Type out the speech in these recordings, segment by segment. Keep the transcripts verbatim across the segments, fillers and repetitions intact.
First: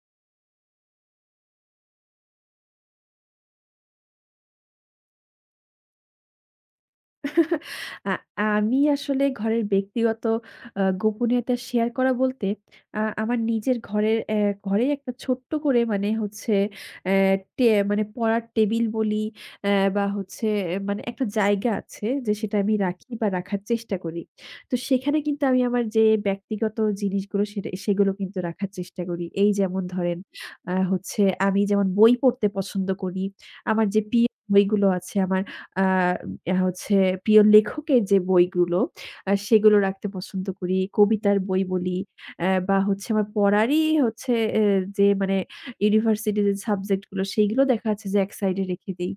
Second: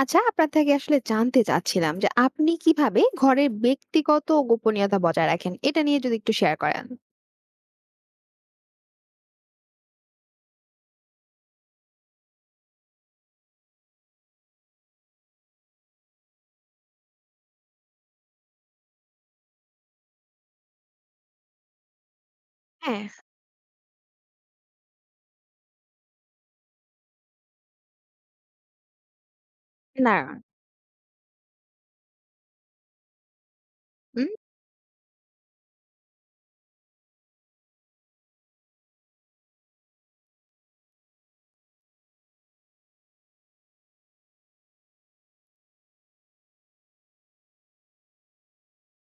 আচ্ছা, আপনার থেকে আসলে জানতে চাচ্ছিলাম যে আপনি কিভাবে ঘরের ব্যক্তিগত গোপনীয়তা বজায় রাখেন? এটা নিয়ে যদি একটু শেয়ার করেন। আ আমি আসলে ঘরের ব্যক্তিগত আ গোপনীয়তা শেয়ার করা বলতে আ আমার নিজের ঘরের অ্যা ঘরেই একটা ছোট্ট করে মানে হচ্ছে অ্যা টে মানে পড়ার টেবিল বলি অ্যা বা হচ্ছে মানে একটা জায়গা আছে যে সেটা আমি হ্যাঁ, রাখি বা রাখার চেষ্টা করি। তো সেখানে কিন্তু আমি আমার যে ব্যক্তিগত জিনিসগুলো সেটা সেগুলো কিন্তু রাখার চেষ্টা করি। এই যেমন ধরেন দাঁড়ান। আ হচ্ছে আমি যেমন বই পড়তে পছন্দ করি। আমার যে প্রিয় বইগুলো আছে আমার আ অ্যা হচ্ছে প্রিয় লেখকের যে বইগুলো আ সেগুলো রাখতে পছন্দ করি। কবিতার বই বলি অ্যা বা হচ্ছে আমার পড়ারই হচ্ছে অ্যা যে মানে ইউনিভার্সিটির যে সাবজেক্ট গুলো সেইগুলো দেখা যাচ্ছে যে এক সাইডে রেখে দেই।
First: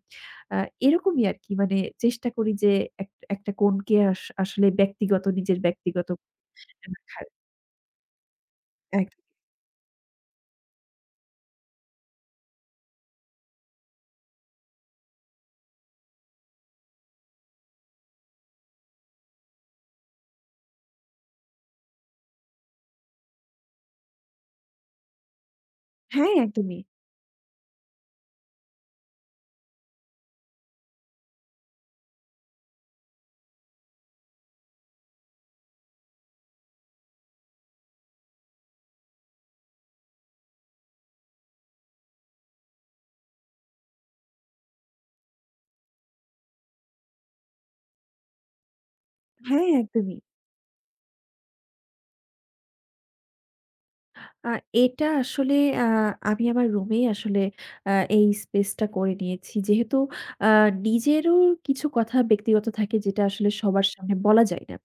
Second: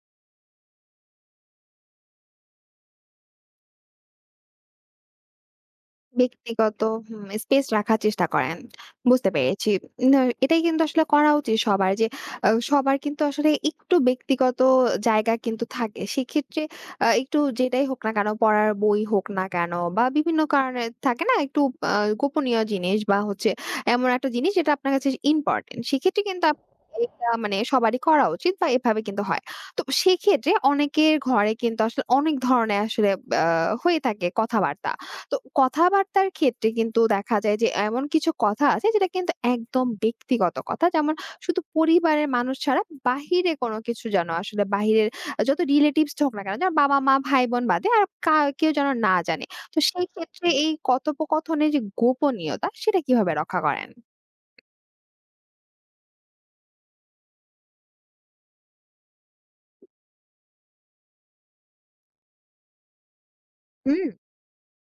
আ এরকমই আরকি মানে চেষ্টা করি যে এক একটা কোণকে আস আসলে ব্যক্তিগত নিজের ব্যক্তিগত ব্যক্তিগত। হুম, রাখার। স্পেস রাখার চেষ্টা করেন। একদম। বুঝতে পেরেছি। না, এটাই কিন্তু আসলে করা উচিত সবার যে আ সবার কিন্তু আসলে একটু ব্যক্তিগত জায়গা কিন্তু থাকে। সেক্ষেত্রে আ একটু যেটাই হোক না কেন, পড়ার বই হোক না কেন বা বিভিন্ন কারণে থাকে না একটু আ গোপনীয় জিনিস বা হচ্ছে এমন একটা জিনিস যেটা আপনার কাছে ইম্পোর্টেন্ট। সেক্ষেত্রে হ্যাঁ, কিন্তু আপ একদমই। এটা মানে সবারই করা উচিত বা এভাবে কিন্তু হয়। তো সেক্ষেত্রে অনেকের ঘরে কিন্তু আসলে অনেক ধরনের আসলে আ হয়ে থাকে কথাবার্তা। তো কথাবার্তার ক্ষেত্রে কিন্তু দেখা যায় যে এমন কিছু কথা আছে যেটা কিন্তু একদম ব্যক্তিগত কথা, যেমন শুধু পরিবারের মানুষ ছাড়া বাহিরে কোনো কিছু যেন আসলে, বাহিরের যত রিলেটিভস হোক না কেন, যেমন বাবা মা ভাই বোন বাদে আর কা- কেউ যেন না জানে। হ্যাঁ, তো সেই একদমই। ক্ষেত্রে এই কথোপকথনের যে গোপনীয়তা সেটা কিভাবে রক্ষা করেন? আ এটা আসলে আ আমি আমার রুমেই আসলে আ এই স্পেসটা করে নিয়েছি। যেহেতু আ নিজেরও কিছু কথা ব্যক্তিগত থাকে যেটা আসলে সবার হুম। সামনে বলা যায় না।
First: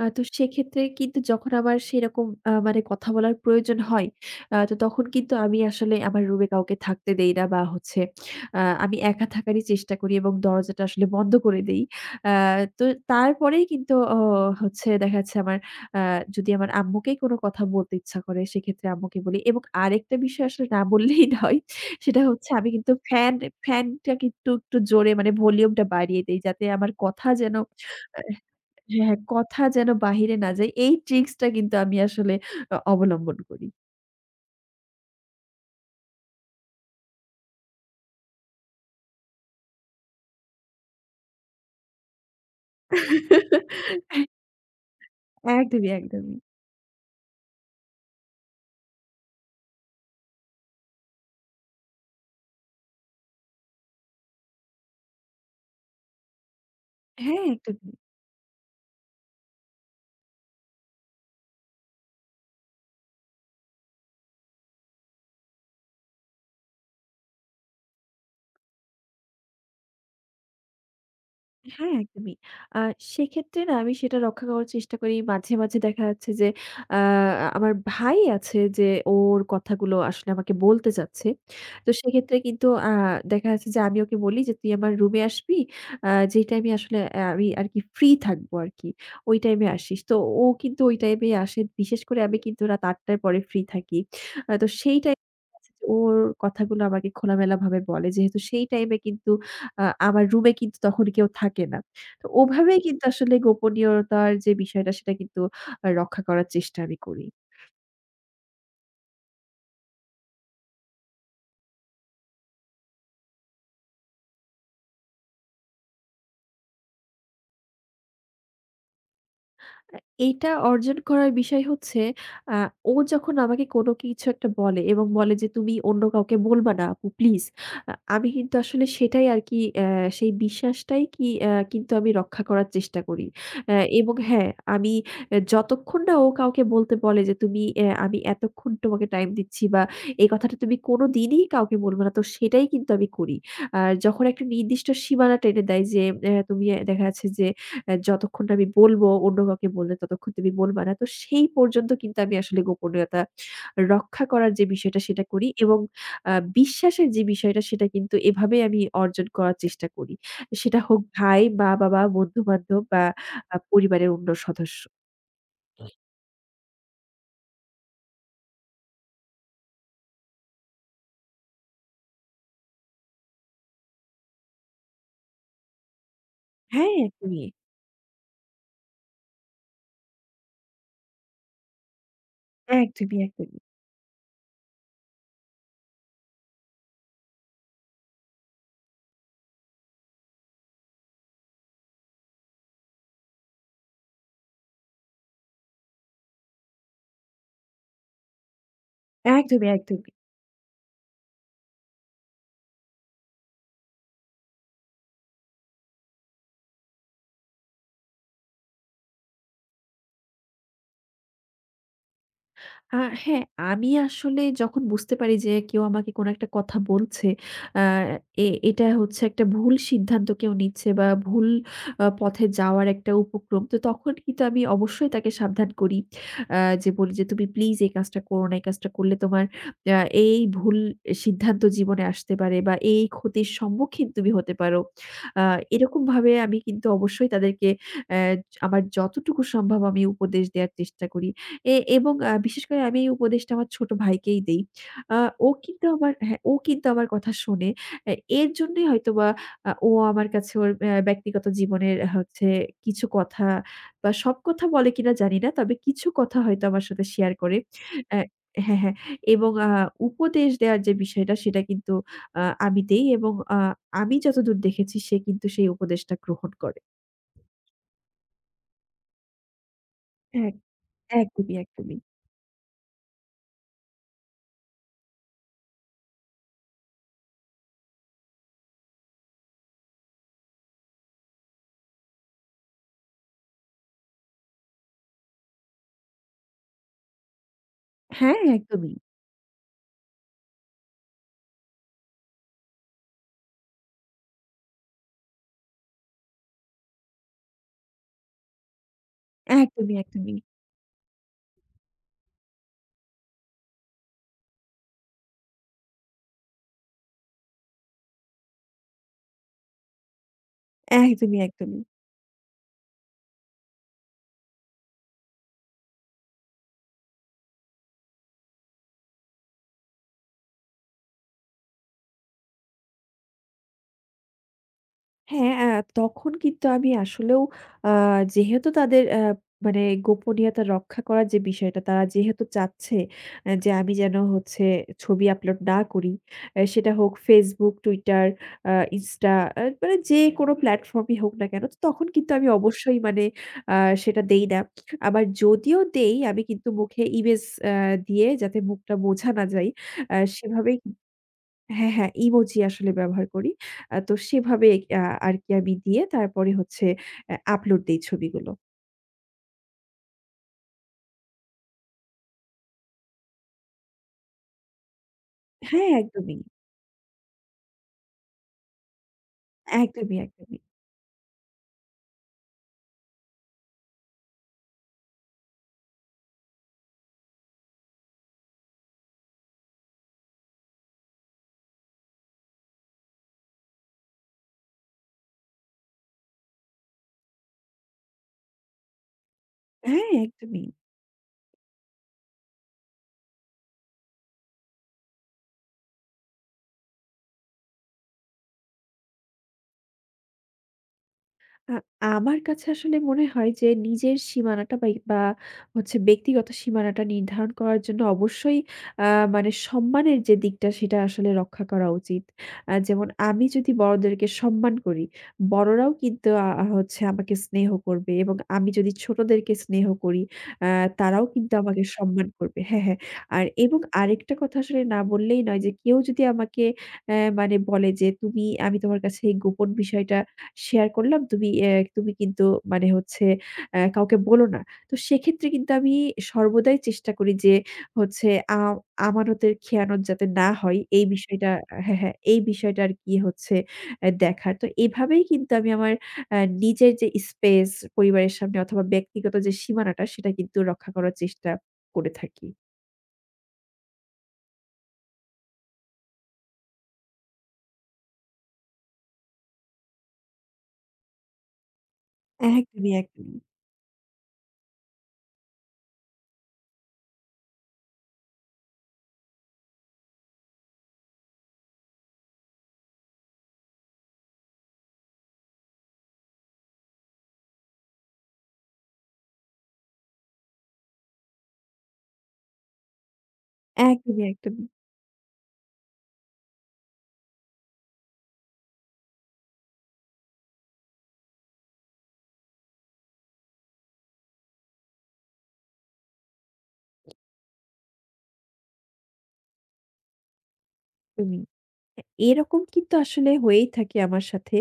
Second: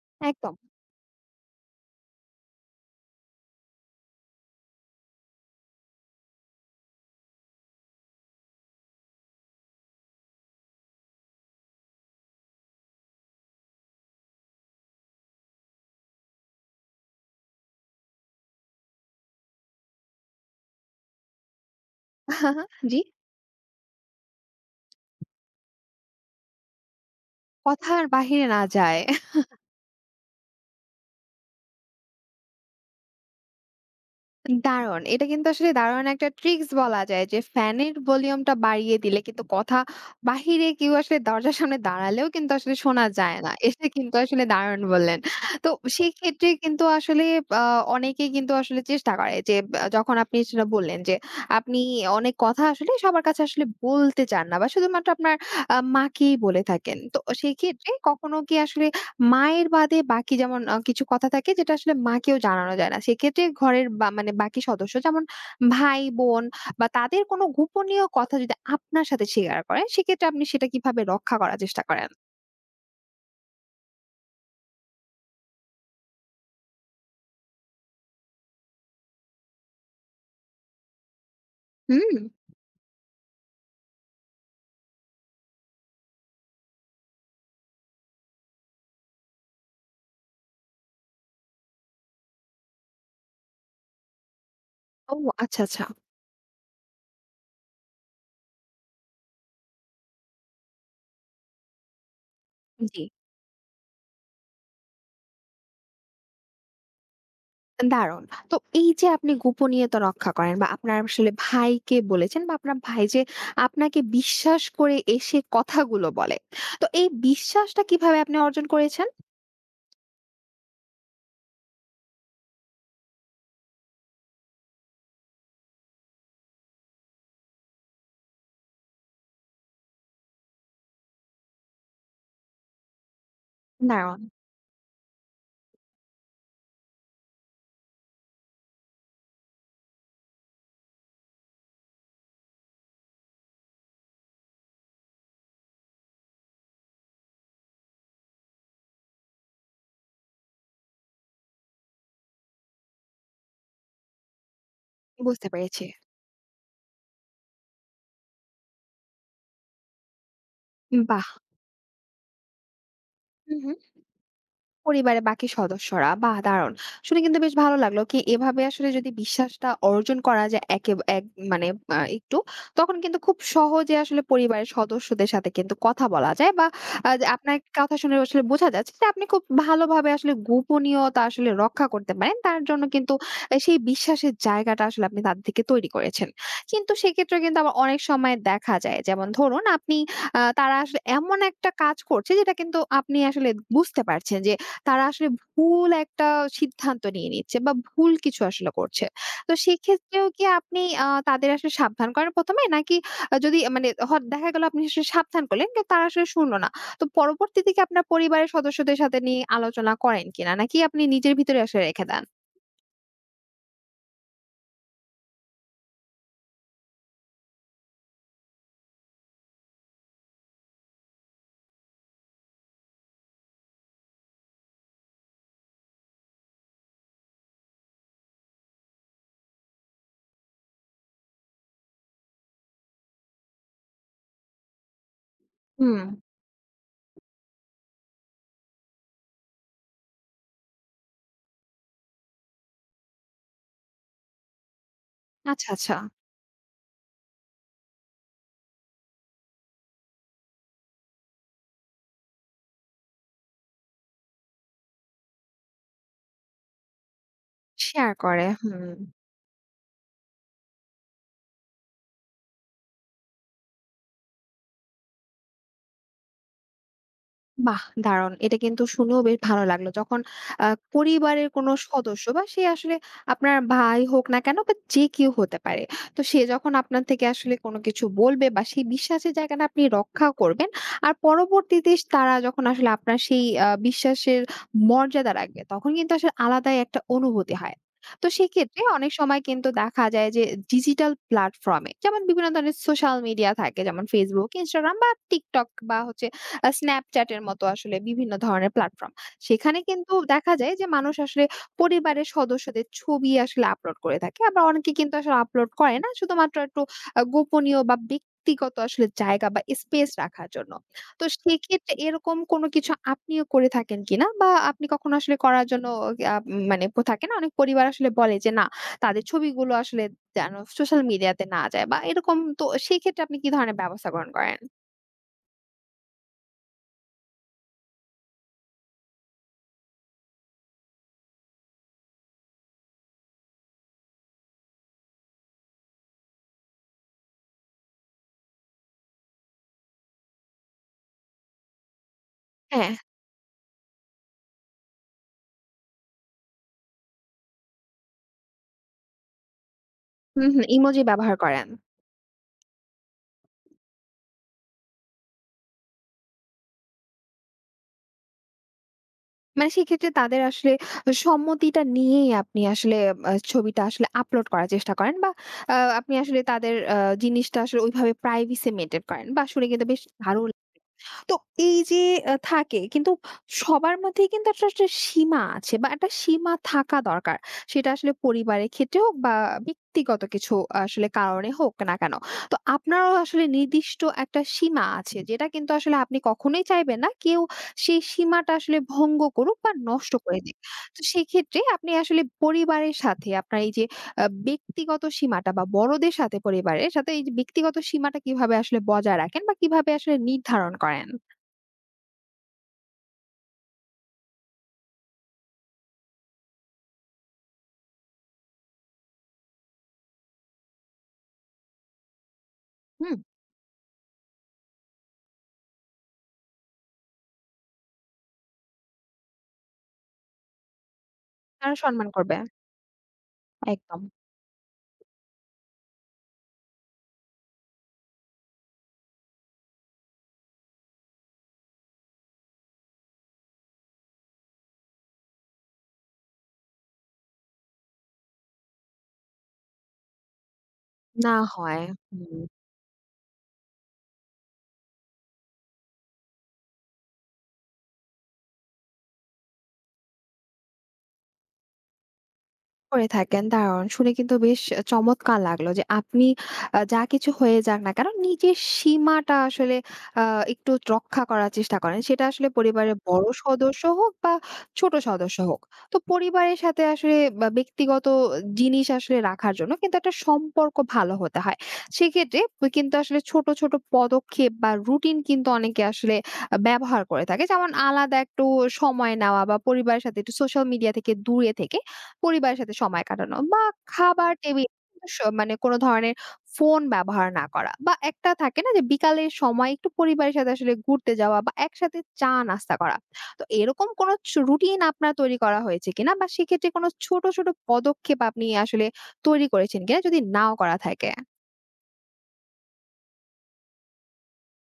আ তো একদম। সেক্ষেত্রে কিন্তু যখন আমার সেরকম আ মানে কথা বলার প্রয়োজন হয়, আ তো তখন কিন্তু আমি আসলে আমার রুমে কাউকে থাকতে দেই না বা হচ্ছে আ আমি একা থাকারই চেষ্টা করি এবং দরজাটা আসলে বন্ধ করে দেই। আ তো তারপরেই কিন্তু অ হচ্ছে দেখা যাচ্ছে আমার আ যদি আমার আম্মুকেই কোনো কথা বলতে ইচ্ছা করে সেক্ষেত্রে আম্মুকে বলি এবং আরেকটা বিষয় আসলে না বললেই নয়। সেটা হচ্ছে আমি কিন্তু জি। ফ্যান ফ্যানটা কিন্তু একটু জোরে মানে ভলিউমটা বাড়িয়ে দেই যাতে আমার কথা যেন কথার আ বাহিরে না যায়। হ্যাঁ, হ্যাঁ, কথা যেন বাহিরে না যায়। এই ট্রিক্সটা কিন্তু আমি আসলে অ অবলম্বন করি। দারুণ! এটা কিন্তু আসলে দারুণ একটা ট্রিকস বলা যায় যে, ফ্যানের ভলিউমটা বাড়িয়ে দিলে কিন্তু কথা বাহিরে, কেউ আসলে দরজার সামনে দাঁড়ালেও কিন্তু আসলে শোনা যায় না। এটা কিন্তু আসলে দারুণ বললেন। তো একদমই, একদমই। সেক্ষেত্রে কিন্তু আসলে আ অনেকেই কিন্তু আসলে চেষ্টা করে যে, বা যখন আপনি সেটা বললেন যে, আপনি অনেক কথা আসলে সবার কাছে আসলে বলতে চান না বা শুধুমাত্র আপনার আ মাকেই বলে থাকেন। তো হ্যাঁ, সেক্ষেত্রে একদমই। কখনো কি আসলে মায়ের বাদে বাকি, যেমন আ কিছু কথা থাকে যেটা আসলে মাকেও জানানো যায় না, সেক্ষেত্রে ঘরের বা মানে বাকি সদস্য, যেমন ভাই, বোন বা তাদের কোনো গোপনীয় কথা যদি আপনার সাথে শেয়ার করে, সেক্ষেত্রে আপনি সেটা কিভাবে রক্ষা করার চেষ্টা হ্যাঁ, করেন? একদমই। আ সেক্ষেত্রে না আমি সেটা রক্ষা করার চেষ্টা করি। মাঝে, মাঝে দেখা যাচ্ছে যে আ আমার ভাই আছে যে ওর কথাগুলো আসলে আমাকে বলতে চাচ্ছে। তো হুম। সেক্ষেত্রে কিন্তু আ দেখা যাচ্ছে যে আমি ওকে বলি যে, "তুই আমার রুমে আসবি। আ যেই টাইমে আসলে আ আমি আরকি ফ্রি থাকবো আরকি। ওই টাইমে আসিস।" তো ও কিন্তু ওই টাইমেই আসে। বিশেষ করে আমি কিন্তু রাত আট টার পরে ফ্রি থাকি। আ তো সেই ও টাইমে আচ্ছা, আচ্ছা। ওর কথাগুলো আমাকে খোলামেলাভাবে বলে। যেহেতু সেই টাইমে কিন্তু আ আমার রুমে কিন্তু তখন কেউ থাকে না। তো ওভাবেই জি, কিন্তু আসলে গোপনীয়তার যে বিষয়টা সেটা কিন্তু আ রক্ষা করার চেষ্টা আমি করি। দারুণ। তো এই যে আপনি গোপনীয়তা রক্ষা করেন বা আপনার আসলে ভাইকে বলেছেন বা আপনার ভাই যে আপনাকে বিশ্বাস করে এসে কথাগুলো বলে, তো এই বিশ্বাসটা কিভাবে আপনি অর্জন করেছেন? এইটা অর্জন করার বিষয় হচ্ছে আ ও যখন আমাকে কোনো কিছু একটা বলে এবং বলে যে, "তুমি অন্য কাউকে বলবা না আপু প্লিজ।" আ আমি কিন্তু আসলে সেটাই আরকি অ্যা সেই বিশ্বাসটাই কি অ্যা কিন্তু আমি রক্ষা করার চেষ্টা করি। অ্যা এবং দারুণ, হ্যাঁ, আমি অ্যা যতক্ষণ না ও কাউকে বলতে বলে যে, "তুমি অ্যা আমি এতক্ষণ তোমাকে টাইম দিচ্ছি বা এই কথাটা তুমি কোনোদিনই কাউকে বলবে না।" তো সেটাই কিন্তু আমি করি। আর যখন একটা নির্দিষ্ট সীমানা টেনে দেয় যে, অ্যা তুমি দেখা যাচ্ছে যে আ যতক্ষণ না আমি বলবো, অন্য কাউকে বললে ততক্ষণ তুমি বলবা না। তো সেই পর্যন্ত কিন্তু আমি আসলে গোপনীয়তা রক্ষা করার যে বিষয়টা সেটা বুঝতে করি এবং পেরেছি। আ বিশ্বাসের যে বিষয়টা সেটা কিন্তু এভাবেই আমি অর্জন করার চেষ্টা করি। সেটা হোক বাহ! ভাই, মা-বাবা, বন্ধু-বান্ধব বা হু, আ হু। পরিবারের অন্য সদস্য। পরিবারের বাকি সদস্যরা, বাহ! দারুণ। শুনে কিন্তু বেশ ভালো লাগলো কি, এভাবে আসলে যদি বিশ্বাসটা অর্জন করা যায় একে এক, মানে আ একটু, তখন কিন্তু খুব সহজে আসলে পরিবারের সদস্যদের সাথে কিন্তু কথা বলা যায় বা হ্যাঁ, আ যে একদমই। আপনার কথা শুনে আসলে বোঝা যাচ্ছে যে আপনি খুব ভালোভাবে আসলে গোপনীয়তা আসলে রক্ষা করতে পারেন। তার জন্য কিন্তু একদমই, আ একদমই। সেই বিশ্বাসের জায়গাটা আসলে আপনি তাদের থেকে তৈরি করেছেন। কিন্তু সেক্ষেত্রে কিন্তু আবার অনেক সময় দেখা যায়, যেমন ধরুন আপনি, আ তারা আসলে এমন একটা কাজ করছে যেটা কিন্তু আপনি আসলে বুঝতে পারছেন যে তারা আসলে ভুল একটা সিদ্ধান্ত নিয়ে নিচ্ছে বা ভুল কিছু আসলে করছে। তো একদমই, একদমই। সেক্ষেত্রেও কি আপনি আ তাদের আসলে সাবধান করেন প্রথম এ? নাকি আ যদি মানে হ দেখা গেল আপনি আসলে সাবধান করলেন কিন্তু তারা আসলে শুনল না? তো পরবর্তীতে কি আপনার পরিবারের সদস্যদের সাথে নিয়ে আলোচনা করেন কিনা? নাকি আপনি নিজের ভিতরে আসলে রেখে দেন? আ হ্যাঁ, আমি আসলে যখন বুঝতে পারি যে কেউ আমাকে কোনো একটা কথা বলছে, আ এ এটা হচ্ছে একটা ভুল সিদ্ধান্ত কেউ নিচ্ছে বা ভুল আ পথে যাওয়ার একটা উপক্রম। তো তখন কিন্তু আমি অবশ্যই তাকে সাবধান করি। আ যে বলি যে, "তুমি প্লিজ এই কাজটা করো না। এই কাজটা করলে তোমার আ এই ভুল সিদ্ধান্ত জীবনে আসতে পারে বা এই ক্ষতির সম্মুখীন তুমি হতে পারো।" আ হুম। এরকমভাবে আমি কিন্তু অবশ্যই তাদেরকে অ্যা আমার যতটুকু সম্ভব আমি উপদেশ দেয়ার চেষ্টা করি। এ এবং আ বিশেষ করে আমি এই উপদেশটা আমার ছোট ভাইকেই দেই। আ ও আচ্ছা, কিন্তু আচ্ছা। আমার হ্যাঁ, ও কিন্তু আমার কথা শোনে। অ্যা এর জন্যই হয়তোবা আ ও আমার কাছে ওর অ্যা ব্যক্তিগত জীবনের হচ্ছে কিছু কথা বা সব কথা বলে কিনা জানি না। তবে কিছু কথা হয়তো আমার সাথে শেয়ার করে। শেয়ার অ্যা করে। হ্যাঁ, হ্যাঁ হুম। এবং আ উপদেশ দেওয়ার যে বিষয়টা সেটা কিন্তু আ আমি দেই এবং আ আমি যতদূর দেখেছি সে কিন্তু সেই উপদেশটা গ্রহণ করে। বাহ! দারুণ। এটা কিন্তু শুনেও বেশ ভালো লাগলো। যখন এক আ পরিবারের একদমই, কোনো একদমই। সদস্য বা সে আসলে আপনার ভাই হোক না কেন বা যে কেউ হতে পারে, তো সে যখন আপনার থেকে আসলে কোনো কিছু বলবে বা সেই বিশ্বাসের জায়গাটা আপনি রক্ষা করবেন, আর পরবর্তীতে তারা যখন আসলে আপনার সেই আ বিশ্বাসের মর্যাদা রাখবে, তখন কিন্তু আসলে আলাদাই একটা অনুভূতি হয়। তো হ্যাঁ, সেক্ষেত্রে একদমই। অনেক সময় কিন্তু দেখা যায় যে ডিজিটাল প্ল্যাটফর্ম এ, যেমন বিভিন্ন ধরনের সোশ্যাল মিডিয়া থাকে যেমন Facebook, Instagram বা TikTok বা হচ্ছে আ Snapchat এর মতো আসলে বিভিন্ন ধরনের প্ল্যাটফর্ম, সেখানে একদমই, কিন্তু একদমই। দেখা যায় যে মানুষ আসলে পরিবারের সদস্যদের ছবি আসলে আপলোড করে থাকে। আবার অনেকে কিন্তু আসলে আপলোড করে না, শুধুমাত্র একটু আ গোপনীয় বা ব্যক্তিগত আসলে জায়গা বা স্পেস রাখার জন্য। তো একদমই, একদমই। সেক্ষেত্রে এরকম কোনো কিছু আপনিও করে থাকেন কিনা? বা আপনি কখনো আসলে করার জন্য, আ মানে প- থাকে না, অনেক পরিবার আসলে বলে যে না, তাদের ছবিগুলো আসলে যেন সোশ্যাল মিডিয়াতে না যায় বা এরকম, তো সেক্ষেত্রে আপনি কি ধরনের ব্যবস্থা গ্রহণ করেন? হ্যাঁ, আ তখন কিন্তু আমি আসলেও আ যেহেতু তাদের আ মানে গোপনীয়তা রক্ষা করার যে বিষয়টা তারা যেহেতু চাচ্ছে আ যে আমি যেন হচ্ছে ছবি আপলোড না করি। আ সেটা হোক Facebook, Twitter, আ Insta আ মানে যেকোনো প্ল্যাটফর্মই হোক না কেন? তো তখন কিন্তু আমি হ্যাঁ। অবশ্যই মানে আ সেটা দেই না। আবার যদিও দেই আমি কিন্তু মুখে ইমেজ আ দিয়ে যাতে মুখটা বোঝা না যায়, আ হুম, হুম। সেভাবেই ইমোজি ব্যবহার করেন। হ্যাঁ, হ্যাঁ, ইমোজি আসলে ব্যবহার করি। আ তো সেভাবে আ আরকি আমি দিয়ে তারপরে হচ্ছে আ আপলোড দেই ছবিগুলো। মানে সেক্ষেত্রে তাদের আসলে সম্মতিটা নিয়েই আপনি আসলে আ ছবিটা আসলে আপলোড করার চেষ্টা করেন বা আ হ্যাঁ, আপনি একদমই। আসলে তাদের আ জিনিসটা আসলে ওইভাবে প্রাইভেসি মেইনটেইন করেন। বা শুনে কিন্তু বেশ একদমই, দারুণ। একদমই। তো এই যে আ থাকে কিন্তু, সবার মধ্যেই কিন্তু একটা, একটা সীমা আছে বা একটা সীমা থাকা দরকার। সেটা আসলে পরিবারের ক্ষেত্রে হোক বা ব্যক্তিগত কিছু আসলে কারণে হোক না কেন। তো আপনারও আসলে নির্দিষ্ট একটা সীমা আছে যেটা কিন্তু আসলে আপনি কখনোই চাইবেন না কেউ সেই সীমাটা আসলে ভঙ্গ করুক বা হ্যাঁ, নষ্ট করে দিক। একদমই। তো সেক্ষেত্রে আপনি আসলে পরিবারের সাথে আপনার এই যে আ ব্যক্তিগত সীমাটা বা বড়দের সাথে পরিবারের সাথে এই যে ব্যক্তিগত সীমাটা কিভাবে আসলে বজায় রাখেন বা কিভাবে আসলে নির্ধারণ করেন? আ আমার কাছে আসলে মনে হয় যে নিজের সীমানাটা বাই বা হচ্ছে ব্যক্তিগত সীমানাটা নির্ধারণ করার জন্য অবশ্যই আ মানে সম্মানের যে দিকটা সেটা আসলে রক্ষা করা উচিত। আ যেমন হুম, আমি যদি বড়দেরকে সম্মান করি, বড়রাও কিন্তু আ আ হচ্ছে আমাকে স্নেহ করবে এবং আমি যদি ছোটদেরকে স্নেহ করি, আ তারাও কিন্তু তারা আমাকে সম্মান সম্মান করবে। করবে হ্যাঁ, হ্যাঁ। আর এবং একদম। আরেকটা কথা আসলে না বললেই নয় যে কেউ যদি আমাকে অ্যা মানে বলে যে, "তুমি আমি তোমার কাছে এই গোপন বিষয়টা শেয়ার করলাম, তুমি অ্যা তুমি কিন্তু মানে হচ্ছে অ্যা কাউকে বলো না। তো সেক্ষেত্রে কিন্তু আমি সর্বদাই চেষ্টা করি যে হচ্ছে আ আমানতের খেয়ানত যাতে না হয় এই না বিষয়টা হয়। হ্যাঁ, হ্যাঁ, এই হুম। বিষয়টা আরকি হচ্ছে অ্যা দেখার। তো এভাবেই কিন্তু আমি আমার অ্যা নিজের যে স্পেস পরিবারের সামনে অথবা ব্যক্তিগত যে সীমানাটা সেটা কিন্তু রক্ষা করার চেষ্টা করে থাকি। করে থাকেন। দারুণ! শুনে কিন্তু বেশ চমৎকার লাগলো যে আপনি আ যা কিছু হয়ে যাক না কেন নিজের সীমাটা আসলে আ একটু রক্ষা করার চেষ্টা করেন, সেটা আসলে একদমই, পরিবারের বড় একদমই। সদস্য হোক বা ছোট সদস্য হোক। তো পরিবারের সাথে আসলে বা ব্যক্তিগত জিনিস আসলে রাখার জন্য কিন্তু একটা সম্পর্ক ভালো হতে হয়। সেক্ষেত্রে কিন্তু আসলে ছোট, ছোট পদক্ষেপ বা রুটিন কিন্তু অনেকে আসলে আ ব্যবহার করে থাকে, যেমন আলাদা একটু সময় নেওয়া বা পরিবারের সাথে একটু সোশ্যাল মিডিয়া থেকে দূরে থেকে পরিবারের সাথে সময় কাটানো বা একদমই, খাবার একদমই। টেবিল স মানে কোন ধরনের ফোন ব্যবহার না করা বা একটা থাকে না যে বিকালের সময় একটু পরিবারের সাথে আসলে ঘুরতে যাওয়া বা একসাথে চা নাস্তা করা। তো এরকম কোন চু রুটিন আপনার তৈরি করা হয়েছে কিনা? বা সেক্ষেত্রে কোন ছোট, ছোট পদক্ষেপ আপনি আসলে তৈরি করেছেন কিনা, যদি নাও করা থাকে? এরকম কিন্তু আসলে হয়েই থাকে আমার সাথে।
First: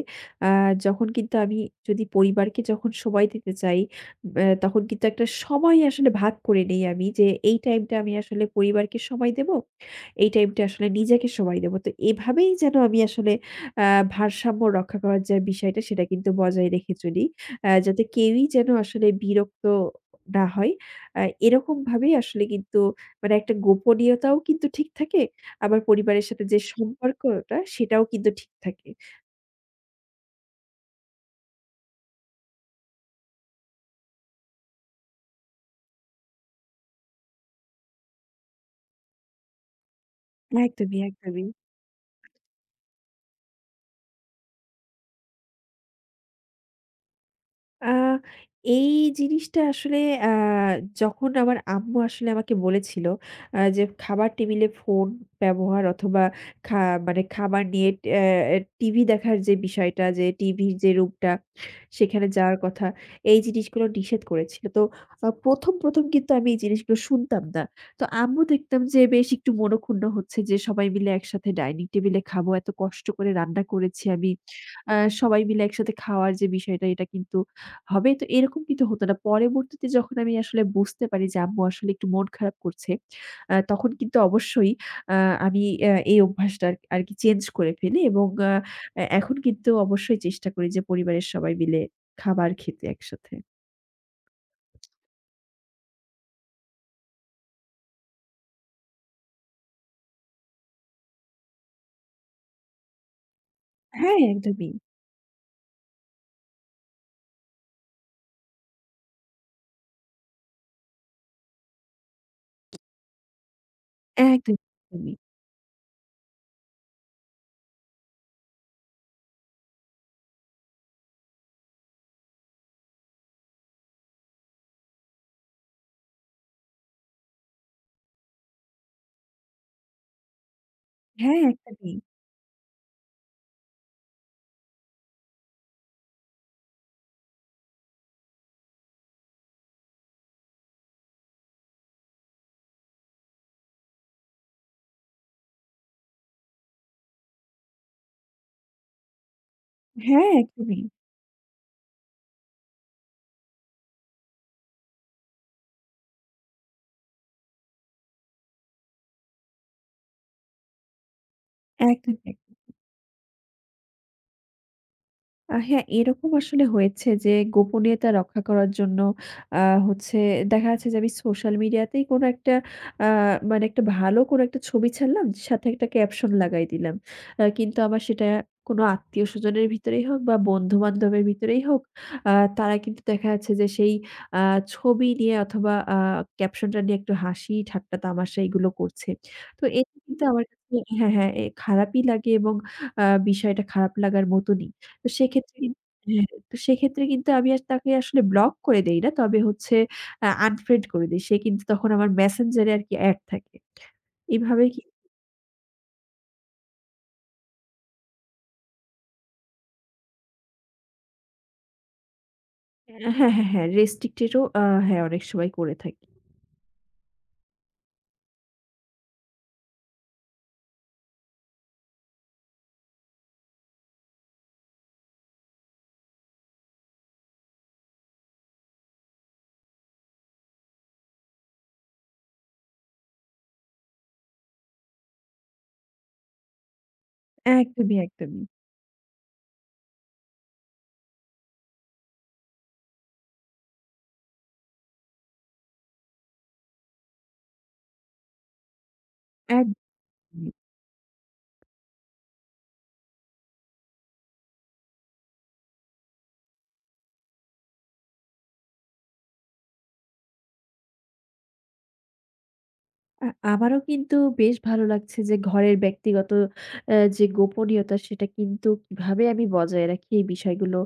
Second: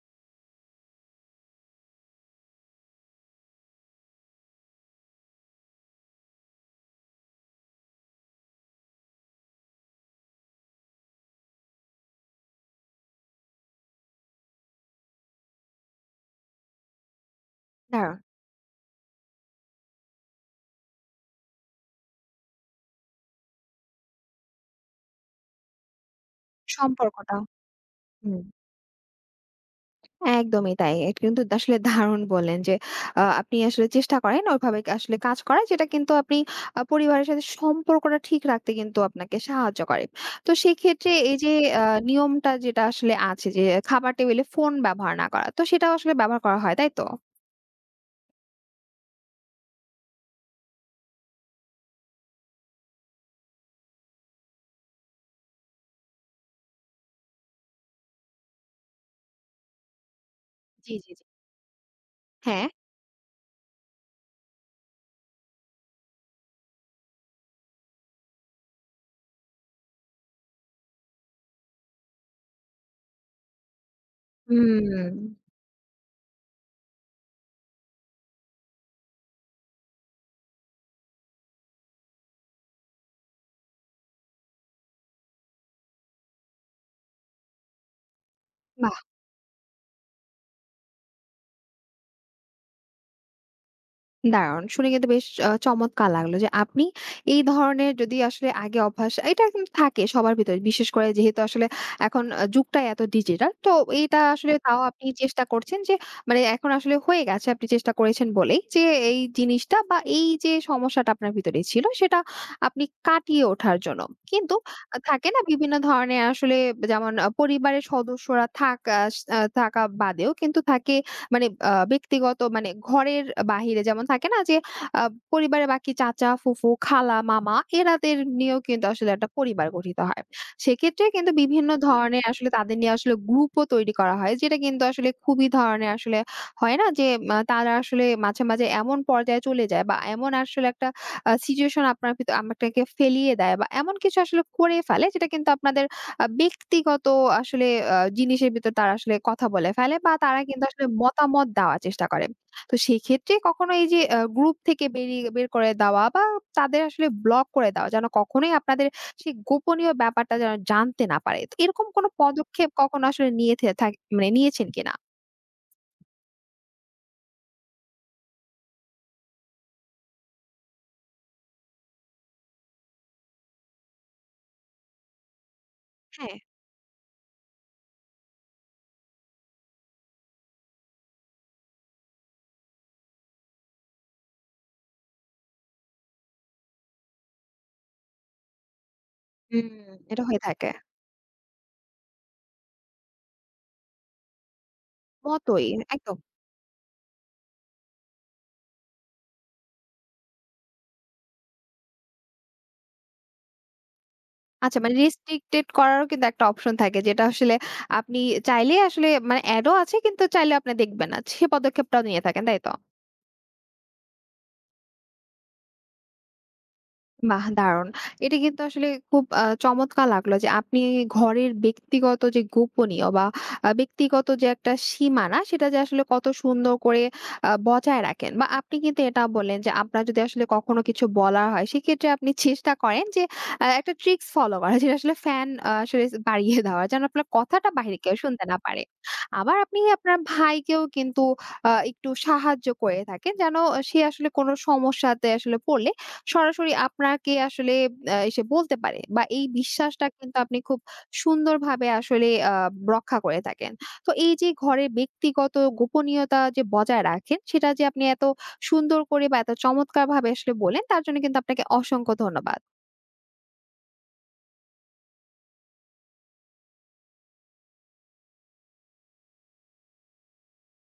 আ যখন কিন্তু আমি যদি পরিবারকে যখন সময় দিতে চাই, অ্যা তখন কিন্তু একটা সময় আসলে ভাগ করে নেই আমি যে, এই টাইমটা আমি আসলে পরিবারকে সময় দেব, এই টাইমটা আসলে নিজেকে সময় দেব। তো এভাবেই যেন আমি আসলে আ ভারসাম্য রক্ষা করার যে বিষয়টা সেটা কিন্তু বজায় রেখে চলি। আ যাতে না। কেউই যেন আসলে বিরক্ত না হয়। আ এরকমভাবেই আসলে কিন্তু মানে একটা গোপনীয়তাও কিন্তু ঠিক থাকে। আবার পরিবারের সাথে যে সম্পর্কটা। সম্পর্কটা সেটাও কিন্তু হুম। ঠিক থাকে। একদমই তাই। এটা কিন্তু আসলে দারুণ বললেন যে আ আপনি আসলে চেষ্টা করেন ওইভাবে আসলে কাজ করার, যেটা কিন্তু আপনি আ পরিবারের সাথে সম্পর্কটা ঠিক রাখতে কিন্তু আপনাকে সাহায্য করে। তো একদমই, সেক্ষেত্রে এই একদমই। যে আ নিয়মটা যেটা আসলে আছে যে খাবার টেবিলে ফোন ব্যবহার না করা, তো সেটাও আসলে ব্যবহার করা হয়, তাই তো? আ এই জিনিসটা আসলে আ যখন আমার আম্মু আসলে আমাকে বলেছিল আ যে, "খাবার টেবিলে ফোন ব্যবহার অথবা খা মানে খাবার নিয়ে অ্যা টিভি দেখার যে বিষয়টা, যে টিভির যে জি, জি, জি। রুমটা, সেখানে যাওয়ার হ্যাঁ। কথা।" এই জিনিসগুলো নিষেধ করেছিল। তো আ ১ম, ১ম কিন্তু আমি এই জিনিসগুলো শুনতাম না। তো আম্মু দেখতাম যে বেশ একটু মনঃক্ষুণ্ণ হচ্ছে যে, "সবাই মিলে একসাথে ডাইনিং টেবিলে খাবো। এত কষ্ট করে রান্না করেছি আমি। আ হুম। সবাই মিলে একসাথে খাওয়ার যে বিষয়টা, এটা কিন্তু হবে। তো এরকম কিন্তু হতো না। পরবর্তীতে যখন আমি আসলে বুঝতে পারি যে আম্মু আসলে একটু মন খারাপ করছে, আ তখন কিন্তু অবশ্যই আ আমি অ্যা এই অভ্যাসটা আর আরকি চেঞ্জ করে ফেলি এবং আ বাহ! এ এখন কিন্তু অবশ্যই চেষ্টা করি যে পরিবারের সবাই মিলে খাবার খেতে একসাথে। দারুণ! শুনে কিন্তু বেশ আ চমৎকার লাগলো যে আপনি এই ধরনের, যদি আসলে আগে অভ্যাস এটা কিন্তু থাকে সবার ভিতরে, বিশেষ করে যেহেতু আসলে এখন আ যুগটাই এত ডিজিটাল। তো এটা হ্যাঁ, আসলে হ্যাঁ। একদমই। তাও আপনি চেষ্টা করছেন যে মানে এখন আসলে হয়ে গেছে, আপনি চেষ্টা করেছেন বলেই যে এই জিনিসটা বা এই যে সমস্যাটা আপনার ভিতরে ছিল সেটা আপনি কাটিয়ে ওঠার জন্য। কিন্তু একদমই, আ একদমই। থাকে না বিভিন্ন ধরনের আসলে, যেমন আ পরিবারের সদস্যরা থাকা আ থাকা বাদেও কিন্তু থাকে মানে আ ব্যক্তিগত মানে ঘরের বাহিরে যেমন থাকে না, যে আ পরিবারের বাকি চাচা, ফুফু, খালা, মামা এরাদের নিয়েও কিন্তু আসলে একটা পরিবার গঠিত হয়। সেক্ষেত্রে কিন্তু হ্যাঁ, বিভিন্ন একদমই। ধরনের আসলে তাদের নিয়ে আসলে গ্রুপও তৈরি করা হয়, যেটা কিন্তু আসলে খুবই ধরনের আসলে হয় না যে আ তারা আসলে মাঝে, মাঝে এমন পর্যায়ে চলে যায় বা এমন আসলে একটা আ সিচুয়েশন আপনার ভিতর আপনাকে ফেলিয়ে দেয় বা এমন কিছু আসলে করে ফেলে যেটা কিন্তু আপনাদের আ ব্যক্তিগত আসলে আ জিনিসের ভিতর তারা আসলে কথা বলে ফেলে বা হ্যাঁ, তারা কিন্তু একদমই। আসলে মতামত দেওয়ার চেষ্টা করে। তো সেক্ষেত্রে কখনো এই যে আ গ্রুপ থেকে বেরিয়ে বের করে দেওয়া বা তাদের আসলে ব্লক করে দেওয়া যেন কখনোই আপনাদের সেই গোপনীয় ব্যাপারটা যেন জানতে না পারে, তো এরকম কোনো একদমই। পদক্ষেপ কখনো আসলে নিয়ে থে থাক মানে নিয়েছেন কিনা? আ হ্যাঁ, এরকম আসলে হয়েছে যে গোপনীয়তা রক্ষা করার জন্য আ হচ্ছে দেখা যাচ্ছে যে আমি সোশ্যাল মিডিয়াতেই কোনো একটা আ মানে একটা ভালো কোনো একটা ছবি ছাড়লাম, সাথে একটা ক্যাপশন হ্যাঁ, লাগাই দিলাম। আ কিন্তু আমার সেটা কোনো আত্মীয়স্বজনের ভিতরেই হোক বা বন্ধু-বান্ধবের ভিতরেই হোক, আ তারা কিন্তু দেখা যাচ্ছে যে সেই আ ছবি নিয়ে অথবা আ ক্যাপশনটা নিয়ে একটু হাসি, ঠাট্টা, তামাশা এগুলো করছে। তো হুম, এটা এটা কিন্তু হয়ে আমার থাকে। কাছে হ্যাঁ, হ্যাঁ, এ খারাপই লাগে এবং আ বিষয়টা খারাপ লাগার মতনই। তো সেক্ষেত্রে মতই, কিন একদম। হ্যাঁ, তো সেক্ষেত্রে কিন্তু আমি আস তাকে আসলে ব্লক করে দেই না। তবে হচ্ছে আ আনফ্রেন্ড করে দেই। সে কিন্তু তখন আমার মেসেঞ্জার এ আরকি অ্যাড থাকে। এভাবে আচ্ছা, কি মানে রেস্ট্রিক্টেড করারও কিন্তু একটা অপশন থাকে যেটা আসলে আপনি চাইলে আসলে, মানে এড ও আছে কিন্তু চাইলে আপনি দেখবেন না, সে পদক্ষেপটাও নিয়ে থাকেন, তাই তো? হ্যাঁ, হ্যাঁ, হ্যাঁ, রেস্ট্রিক্টেড ও আ হ্যাঁ, অনেক সময় করে থাকি। বাহ! দারুণ। এটা কিন্তু আসলে খুব আ চমৎকার লাগলো যে আপনি ঘরের ব্যক্তিগত যে গোপনীয় বা আ ব্যক্তিগত যে একটা সীমানা সেটা যে আসলে কত সুন্দর করে আ বজায় রাখেন বা আপনি কিন্তু এটা বললেন যে আপনার যদি আসলে কখনো কিছু বলা হয় সেক্ষেত্রে আপনি চেষ্টা করেন যে আ একটা ট্রিকস ফলো করা, যেটা আসলে ফ্যান আ আসলে বাড়িয়ে দেওয়া যেন আপনার কথাটা একদমই, বাহিরে কেউ শুনতে একদমই, না পারে। আবার আপনি আপনার ভাইকেও কিন্তু আ একটু সাহায্য করে থাকেন যেন সে আসলে কোনো সমস্যাতে আসলে পড়লে সরাসরি আপনাকে আসলে আ এসে বলতে পারে বা এই বিশ্বাসটা কিন্তু একদমই। আপনি খুব সুন্দরভাবে আসলে আ রক্ষা করে থাকেন। তো এই যে ঘরের ব্যক্তিগত গোপনীয়তা যে বজায় রাখেন, সেটা যে আপনি এত সুন্দর করে বা এত চমৎকারভাবে আসলে বললেন, তার জন্য কিন্তু আপনাকে অসংখ্য ধন্যবাদ। আ আমারও কিন্তু বেশ ভালো লাগছে যে ঘরের ব্যক্তিগত অ্যা যে গোপনীয়তা সেটা কিন্তু কিভাবে আমি বজায় রাখি এই বিষয়গুলো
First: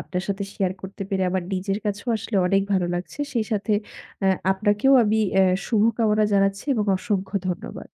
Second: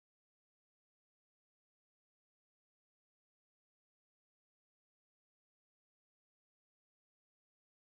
আপনার সাথে শেয়ার করতে পেরে আমার নিজের কাছেও আসলে অনেক ভালো লাগছে। সেই সাথে অ্যা আপনাকেও আমি অ্যা শুভকামনা জানাচ্ছি এবং অসংখ্য ধন্যবাদ।